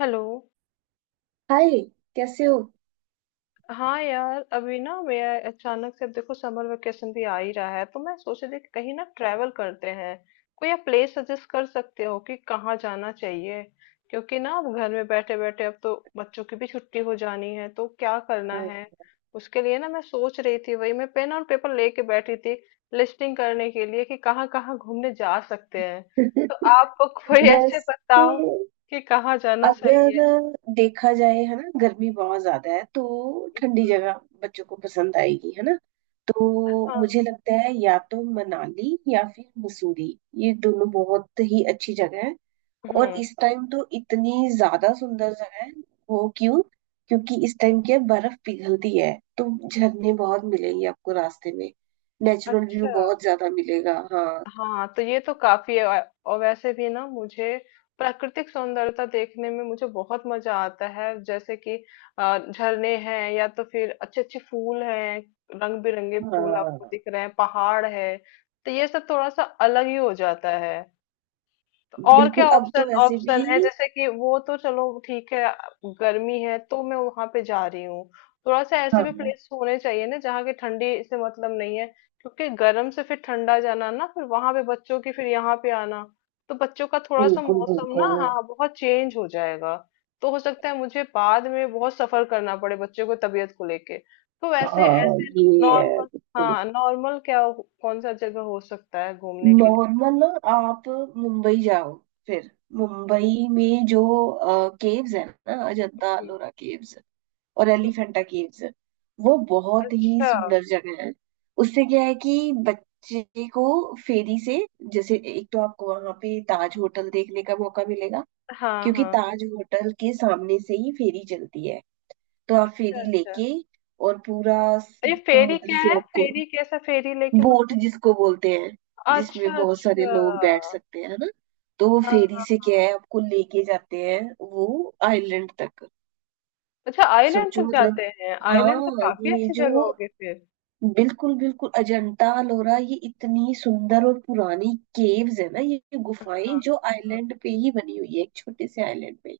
Hello. Hi कैसे हो। हाँ यार, अभी ना मैं अचानक से, अब देखो समर वेकेशन भी आ ही रहा है तो मैं सोच रही थी कि कहीं ना ट्रैवल करते हैं। कोई आप प्लेस सजेस्ट कर सकते हो कि कहाँ जाना चाहिए? क्योंकि ना अब घर में बैठे बैठे, अब तो बच्चों की भी छुट्टी हो जानी है तो क्या करना हाँ। है। उसके लिए ना मैं सोच रही थी, वही मैं पेन और पेपर लेके बैठी थी लिस्टिंग करने के लिए कि कहाँ कहाँ घूमने जा सकते हैं। तो आप कोई ऐसे वैसे बताओ कि कहाँ जाना सही अगर है। देखा जाए है ना गर्मी बहुत ज्यादा है तो ठंडी हम्म। जगह बच्चों को पसंद आएगी है ना। तो हाँ। मुझे लगता है या तो मनाली या फिर मसूरी, ये दोनों बहुत ही अच्छी जगह है। और हम्म। इस टाइम तो इतनी ज्यादा सुंदर जगह है। वो क्यों, क्योंकि इस टाइम क्या है, बर्फ पिघलती है, तो झरने बहुत मिलेंगे आपको रास्ते में। नेचुरल व्यू अच्छा। बहुत ज्यादा मिलेगा। हाँ, हाँ तो ये तो काफी है। और वैसे भी ना मुझे प्राकृतिक सौंदर्यता देखने में मुझे बहुत मजा आता है, जैसे कि झरने हैं या तो फिर अच्छे अच्छे फूल हैं, रंग बिरंगे फूल आपको हाँ दिख रहे हैं, पहाड़ है तो ये सब थोड़ा सा अलग ही हो जाता है। तो और क्या बिल्कुल। अब तो ऑप्शन वैसे भी ऑप्शन है? जैसे कि वो तो चलो ठीक है। गर्मी है तो मैं वहां पे जा रही हूँ, थोड़ा सा ऐसे भी हाँ प्लेस होने चाहिए ना जहाँ की ठंडी से मतलब नहीं है। क्योंकि गर्म से फिर ठंडा जाना ना, फिर वहां पे बच्चों की, फिर यहाँ पे आना, तो बच्चों का थोड़ा सा बिल्कुल मौसम ना, बिल्कुल। हाँ, बहुत चेंज हो जाएगा। तो हो सकता है मुझे बाद में बहुत सफर करना पड़े बच्चों को तबीयत को लेके। तो वैसे हाँ ऐसे ये है नॉर्मल, बिल्कुल। हाँ नॉर्मल क्या कौन सा जगह हो सकता है घूमने के लिए? नॉर्मल ना, आप मुंबई जाओ। फिर मुंबई में जो केव्स है ना, अजंता हम्म। एलोरा केव्स और हम्म। एलिफेंटा केव्स, वो बहुत ही अच्छा। सुंदर जगह है। उससे क्या है कि बच्चे को फेरी से, जैसे एक तो आपको वहां पे ताज होटल देखने का मौका मिलेगा हाँ, क्योंकि हाँ। ताज होटल के सामने से ही फेरी चलती है। तो आप अच्छा, फेरी अच्छा। लेके और पूरा ये फेरी समुद्र क्या से है? आपको, फेरी कैसा? फेरी लेके बोट मतलब? जिसको बोलते हैं, जिसमें अच्छा, बहुत अच्छा। सारे लोग बैठ सकते हैं है ना। तो वो हाँ, फेरी हाँ। से क्या है, आपको लेके जाते हैं वो आइलैंड तक। अच्छा, आइलैंड सोचो तक मतलब, जाते हैं। आइलैंड तो हाँ काफ़ी ये अच्छी जो जगह होगी फिर। बिल्कुल बिल्कुल अजंता अलोरा, ये इतनी सुंदर और पुरानी केव्स है ना, ये हाँ, गुफाएं जो हाँ। आइलैंड पे ही बनी हुई है, एक छोटे से आइलैंड पे।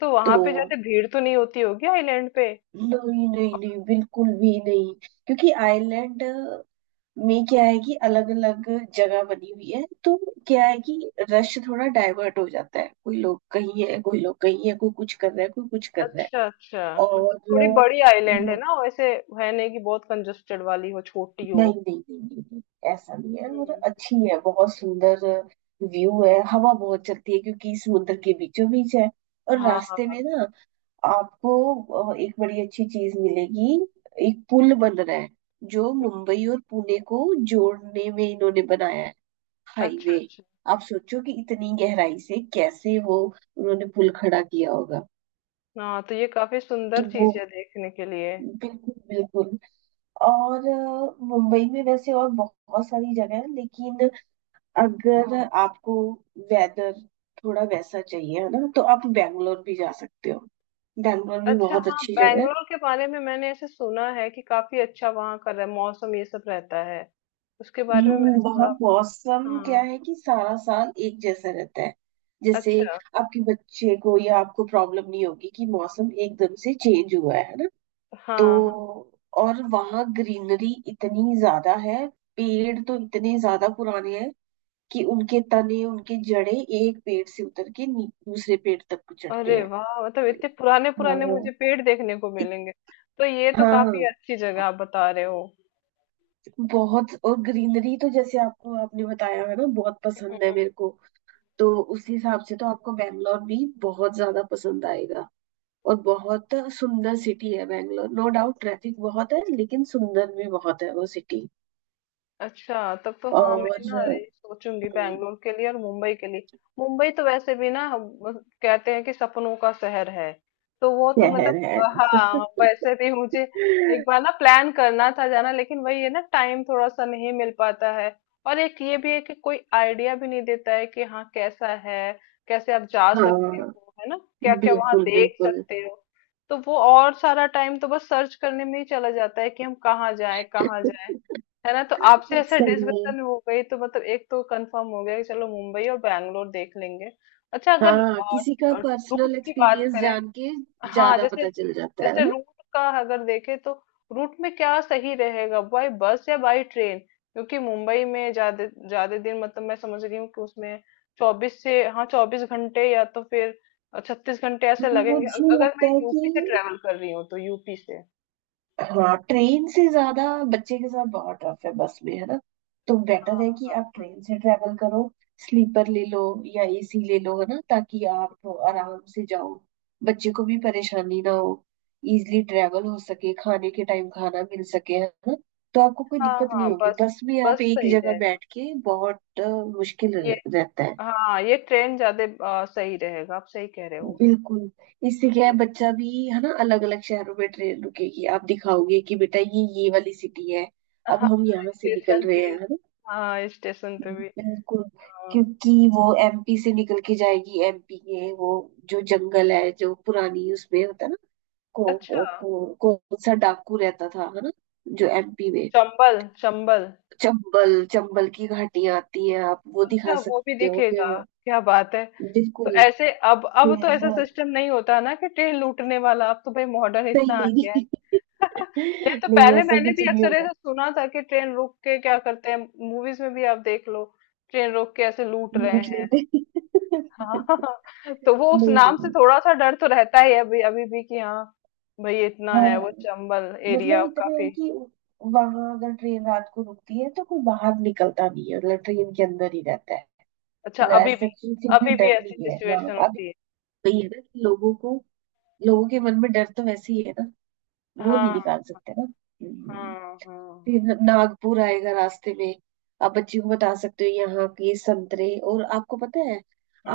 तो वहाँ तो पे जाते भीड़ तो नहीं होती होगी आइलैंड पे? नहीं नहीं नहीं, बिल्कुल भी नहीं, क्योंकि आइलैंड में क्या है कि अलग अलग जगह बनी हुई है। तो क्या है कि रश थोड़ा डाइवर्ट हो जाता है, कोई लोग कहीं है, कोई लोग कहीं है, कोई कुछ कर रहा है, कोई कुछ कर रहा है। अच्छा, अच्छा। मतलब थोड़ी और बड़ी आइलैंड है अम, ना, वैसे है नहीं कि बहुत कंजस्टेड वाली हो, छोटी हो। नहीं नहीं नहीं नहीं नहीं, ऐसा नहीं है, और हुँ। अच्छी है, बहुत सुंदर व्यू है, हवा बहुत चलती है क्योंकि समुद्र के बीचों बीच है। और रास्ते में हाँ। ना आपको एक बड़ी अच्छी चीज मिलेगी। एक पुल बन रहा है जो मुंबई और पुणे को जोड़ने में इन्होंने बनाया है, अच्छा, हाईवे। अच्छा। आप सोचो कि इतनी गहराई से कैसे वो उन्होंने पुल खड़ा किया होगा। हाँ, तो ये काफ़ी सुंदर तो वो चीज़ है देखने के लिए। बिल्कुल बिल्कुल, और मुंबई में वैसे और बहुत सारी जगह है, लेकिन अगर हाँ आपको वेदर थोड़ा वैसा चाहिए है ना, तो आप बैंगलोर भी जा सकते हो। बैंगलोर भी अच्छा बहुत हाँ, अच्छी जगह है। बैंगलोर के बारे में मैंने ऐसे सुना है कि काफी अच्छा वहाँ का मौसम ये सब रहता है। उसके बारे में मैंने वहाँ थोड़ा बहुत। मौसम क्या हाँ। है कि सारा साल एक जैसा रहता है। जैसे अच्छा। आपके बच्चे को या आपको प्रॉब्लम नहीं होगी कि मौसम एकदम से चेंज हुआ है। तो हाँ, हाँ। और वहाँ ग्रीनरी इतनी ज्यादा है, पेड़ तो इतने ज्यादा पुराने हैं कि उनके तने उनके जड़े एक पेड़ से उतर के दूसरे पेड़ तक चढ़ते अरे हैं। वाह, मतलब इतने पुराने पुराने हाँ मुझे पेड़ देखने को इत, मिलेंगे। तो ये तो हाँ काफी अच्छी जगह आप बता रहे हो। बहुत। और ग्रीनरी तो जैसे आपको, आपने बताया है ना, बहुत पसंद है मेरे को, तो उस हिसाब से तो आपको बैंगलोर भी बहुत ज्यादा पसंद आएगा। और बहुत सुंदर सिटी है बैंगलोर, नो डाउट ट्रैफिक बहुत है, लेकिन सुंदर भी बहुत है वो सिटी। अच्छा, तब तो हाँ मैं और ना ये सोचूंगी हम्म, बैंगलोर के लिए और मुंबई के लिए। मुंबई तो वैसे भी ना हम कहते हैं कि सपनों का शहर है, तो वो तो शहर है। मतलब हाँ वैसे भी मुझे एक बार ना प्लान करना था जाना, लेकिन वही है ना, टाइम थोड़ा सा नहीं मिल पाता है। और एक ये भी है कि कोई आइडिया भी नहीं देता है कि हाँ कैसा है, कैसे आप जा सकते हाँ हो है ना, क्या क्या वहाँ बिल्कुल देख बिल्कुल। सकते हो। तो वो, और सारा टाइम तो बस सर्च करने में ही चला जाता है कि हम कहाँ जाएं कहाँ जाएं। है ना, तो आपसे ऐसा सही है। डिस्कशन हो गई तो मतलब एक तो कंफर्म हो गया कि चलो मुंबई और बैंगलोर देख लेंगे। अच्छा, अगर हाँ किसी का पर्सनल रूट की बात एक्सपीरियंस करें। जान के हाँ, ज्यादा जैसे पता चल जाता है जैसे ना। रूट का अगर देखें तो रूट में क्या सही रहेगा, बाय बस या बाय ट्रेन? क्योंकि मुंबई में ज्यादा ज्यादा दिन, मतलब मैं समझ रही हूँ कि उसमें 24 से, हाँ, 24 घंटे या तो फिर 36 घंटे ऐसे लगेंगे। मुझे अगर मैं लगता है यूपी से कि ट्रेवल कर रही हूँ तो यूपी से। हाँ ट्रेन से, ज्यादा बच्चे के साथ बहुत टफ है बस में है ना, तो बेटर हाँ है कि आप हाँ। ट्रेन से ट्रेवल करो। स्लीपर ले लो या एसी ले लो है ना, ताकि आप हाँ। आराम से जाओ, बच्चे को भी परेशानी ना हो, इजली ट्रेवल हो सके, खाने के टाइम खाना मिल सके है ना। तो आपको कोई हाँ दिक्कत हाँ, नहीं होगी। बस, बस में बस आप एक सही जगह रहेगा बैठ के बहुत मुश्किल ये। रहता है। हाँ ये ट्रेन ज्यादा सही रहेगा, आप सही कह रहे हो। बिल्कुल। इससे क्या है, हाँ। बच्चा भी है ना, अलग अलग शहरों में ट्रेन रुकेगी, आप दिखाओगे कि बेटा ये वाली सिटी है, अब हाँ, हम यहाँ से निकल स्टेशन पे। रहे हैं है ना। हाँ स्टेशन पे भी। बिल्कुल, अ, क्योंकि वो एमपी से निकल के जाएगी। एमपी के वो जो जंगल है, जो पुरानी उसमें होता है ना, अच्छा। कौन सा डाकू रहता था है ना, जो एमपी में, चंबल चंबल। चंबल चंबल की घाटियां आती हैं, आप वो अच्छा दिखा वो भी सकते हो दिखेगा। फिर। क्या बात है। तो बिल्कुल। ऐसे अब फिर तो ऐसा सिस्टम नहीं होता ना कि ट्रेन लूटने वाला, अब तो भाई मॉडर्न इतना नहीं आ नहीं गया है। नहीं। नहीं, तो नहीं पहले ऐसा मैंने कुछ भी नहीं, अक्सर ऐसा सुना था कि ट्रेन रोक के क्या करते हैं। मूवीज में भी आप देख लो, ट्रेन रोक के ऐसे लूट रहे रख हैं। लेते हैं। हाँ तो वो उस नहीं नाम से नहीं, थोड़ा सा डर तो रहता ही है अभी, अभी भी, कि हाँ भाई इतना हाँ है वो चंबल एरिया मतलब इतना है काफी। कि वहां अगर ट्रेन रात को रुकती है तो कोई बाहर निकलता नहीं है, मतलब ट्रेन के अंदर ही रहता है। अच्छा, मतलब अभी भी? ऐसा किसी से भी अभी भी डर ऐसी नहीं है हाँ सिचुएशन अभी। होती है? वही है ना कि लोगों को, लोगों के मन में डर तो वैसे ही है ना, वो हाँ नहीं निकाल सकते ना। हाँ। हाँ हाँ। फिर नागपुर आएगा रास्ते में, आप बच्ची को बता सकते हो यहाँ के संतरे, और आपको पता है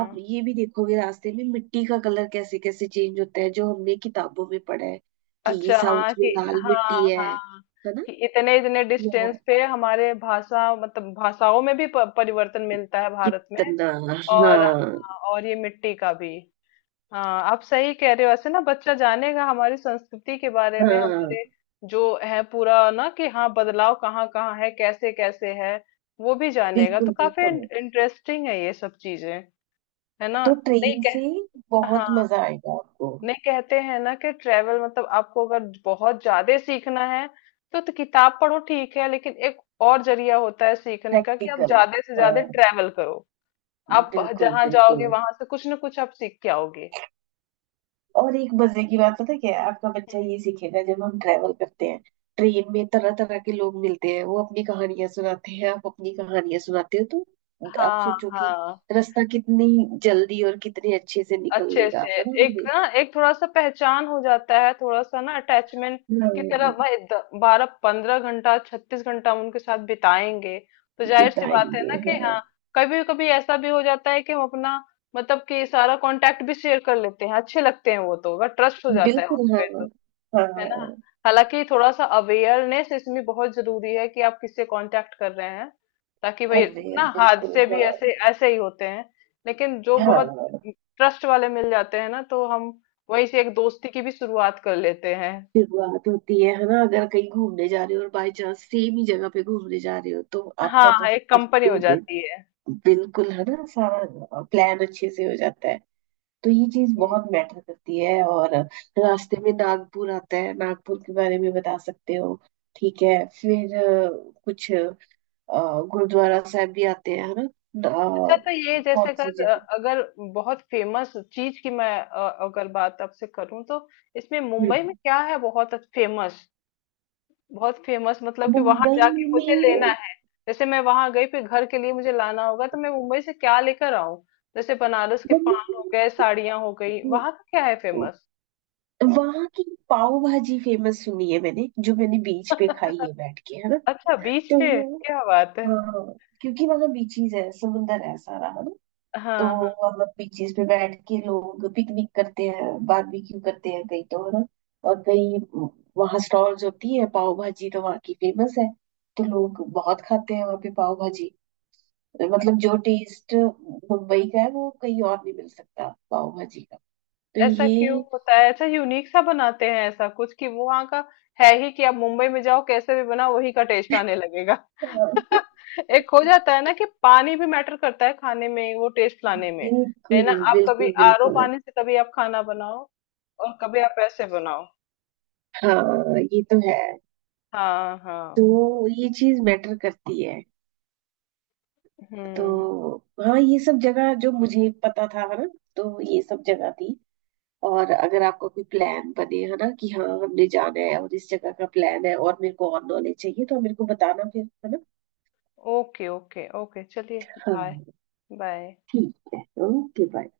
आप ये भी देखोगे रास्ते में मिट्टी का कलर कैसे कैसे चेंज होता है, जो हमने किताबों में पढ़ा है कि अच्छा हाँ साउथ में कि लाल हाँ मिट्टी है हाँ, है ना। कि इतने इतने डिस्टेंस यहाँ पे हमारे भाषा, मतलब भाषाओं में भी परिवर्तन मिलता है भारत में। कितना, और हाँ हाँ, और ये मिट्टी का भी। हाँ आप सही कह रहे हो, ऐसे ना बच्चा जानेगा हमारी संस्कृति के बारे में, हाँ हमारे जो है पूरा ना, कि हाँ बदलाव कहाँ कहाँ है, कैसे कैसे है वो भी जानेगा। बिल्कुल तो काफी बिल्कुल। इंटरेस्टिंग है ये सब चीजें, है ना। तो नहीं ट्रेन से कह हाँ, बहुत मजा आएगा आपको। नहीं कहते हैं ना कि ट्रेवल मतलब आपको अगर बहुत ज्यादा सीखना है तो किताब पढ़ो ठीक है, लेकिन एक और जरिया होता है सीखने का कि आप प्रैक्टिकल, ज्यादा से ज्यादा हाँ ट्रेवल करो। आप बिल्कुल जहां बिल्कुल। जाओगे वहां से कुछ ना कुछ आप सीख के आओगे। और एक मजे की बात पता क्या है, आपका बच्चा ये सीखेगा। जब हम ट्रेवल करते हैं ट्रेन में, तरह तरह के लोग मिलते हैं, वो अपनी कहानियां सुनाते हैं, आप अपनी कहानियां सुनाते हो, तो आप हाँ सोचो कि हाँ। रास्ता कितनी जल्दी और कितने अच्छे से निकल अच्छे लेगा से है ना एक हमें। ना एक थोड़ा सा पहचान हो जाता है, थोड़ा सा ना अटैचमेंट की तरह। हाँ, भाई 12 15 घंटा, 36 घंटा हम उनके साथ बिताएंगे, तो जाहिर सी बात है बिताएंगे ना कि हाँ। हाँ कभी कभी ऐसा भी हो जाता है कि हम अपना, मतलब कि सारा कांटेक्ट भी शेयर कर लेते हैं, अच्छे लगते हैं वो तो, अगर ट्रस्ट हो जाता है बिल्कुल हाँ। उनपे, है ना। हाँ हालांकि थोड़ा सा अवेयरनेस इसमें बहुत जरूरी है कि आप किससे कांटेक्ट कर रहे हैं, ताकि भाई कर रहे ना हैं बिल्कुल हादसे भी हाँ। ऐसे ऐसे ही होते हैं। लेकिन जो हाँ, बहुत ट्रस्ट वाले मिल जाते हैं ना, तो हम वहीं से एक दोस्ती की भी शुरुआत कर लेते हैं। शुरुआत होती है ना, अगर कहीं घूमने जा रहे हो और बाय चांस सेम ही जगह पे घूमने जा रहे हो, तो हाँ आपका तो हाँ, एक फिर कंपनी हो टूर, जाती है। बिल्कुल है ना, सारा प्लान अच्छे से हो जाता है। तो ये चीज हम्म। बहुत मैटर करती है। और रास्ते में नागपुर आता है, नागपुर के बारे में बता सकते हो। ठीक है फिर कुछ गुरुद्वारा साहब भी आते हैं है ना, अच्छा, तो ये जैसे कौन सी अगर जगह। अगर बहुत फेमस चीज की मैं, अगर बात आपसे करूं तो इसमें मुंबई में हम्म, क्या है बहुत फेमस, बहुत फेमस, मतलब कि वहां मुंबई जाके में, मुझे लेना है, जैसे मैं वहां गई फिर घर के लिए मुझे लाना होगा तो मैं मुंबई से क्या लेकर आऊं? जैसे बनारस के पान हो मुंबई, गए, साड़ियां हो गई, वहां का क्या है फेमस? वहां की पाव भाजी फेमस, सुनी है मैंने, जो मैंने बीच पे खाई है बैठ के है ना। अच्छा बीच तो पे, क्या बात है। हाँ, क्योंकि मतलब बीचीज है, समुंदर है, सारा है ना। तो हाँ हाँ। मतलब बीचीज पे बैठ के लोग पिकनिक करते हैं, बारबेक्यू करते हैं कई तो है ना। और कई वहाँ स्टॉल्स होती है, पाव भाजी तो वहाँ की फेमस है, तो लोग बहुत खाते हैं वहाँ पे पाव भाजी। मतलब जो टेस्ट मुंबई का है वो कहीं और नहीं मिल सकता पाव भाजी का। तो ऐसा क्यों ये होता है? ऐसा यूनिक सा बनाते हैं ऐसा कुछ कि वो वहाँ का है ही कि आप मुंबई में जाओ कैसे भी बनाओ वही का टेस्ट आने लगेगा। एक हो जाता है ना कि पानी भी मैटर करता है खाने में वो टेस्ट लाने में, है बिल्कुल ना? आप कभी बिल्कुल आरओ बिल्कुल। पानी से, कभी आप खाना बनाओ, और कभी आप ऐसे बनाओ। हाँ ये तो है। हाँ हाँ। तो ये चीज मैटर करती है। हम्म। तो हाँ ये सब जगह जो मुझे पता था है ना, तो ये सब जगह थी। और अगर आपका कोई प्लान बने है ना कि हाँ हमने जाना है और इस जगह का प्लान है और मेरे को और नॉलेज चाहिए, तो आप मेरे को बताना फिर है ना। ओके ओके ओके, चलिए। बाय। हाँ बाय। ठीक है ओके बाय।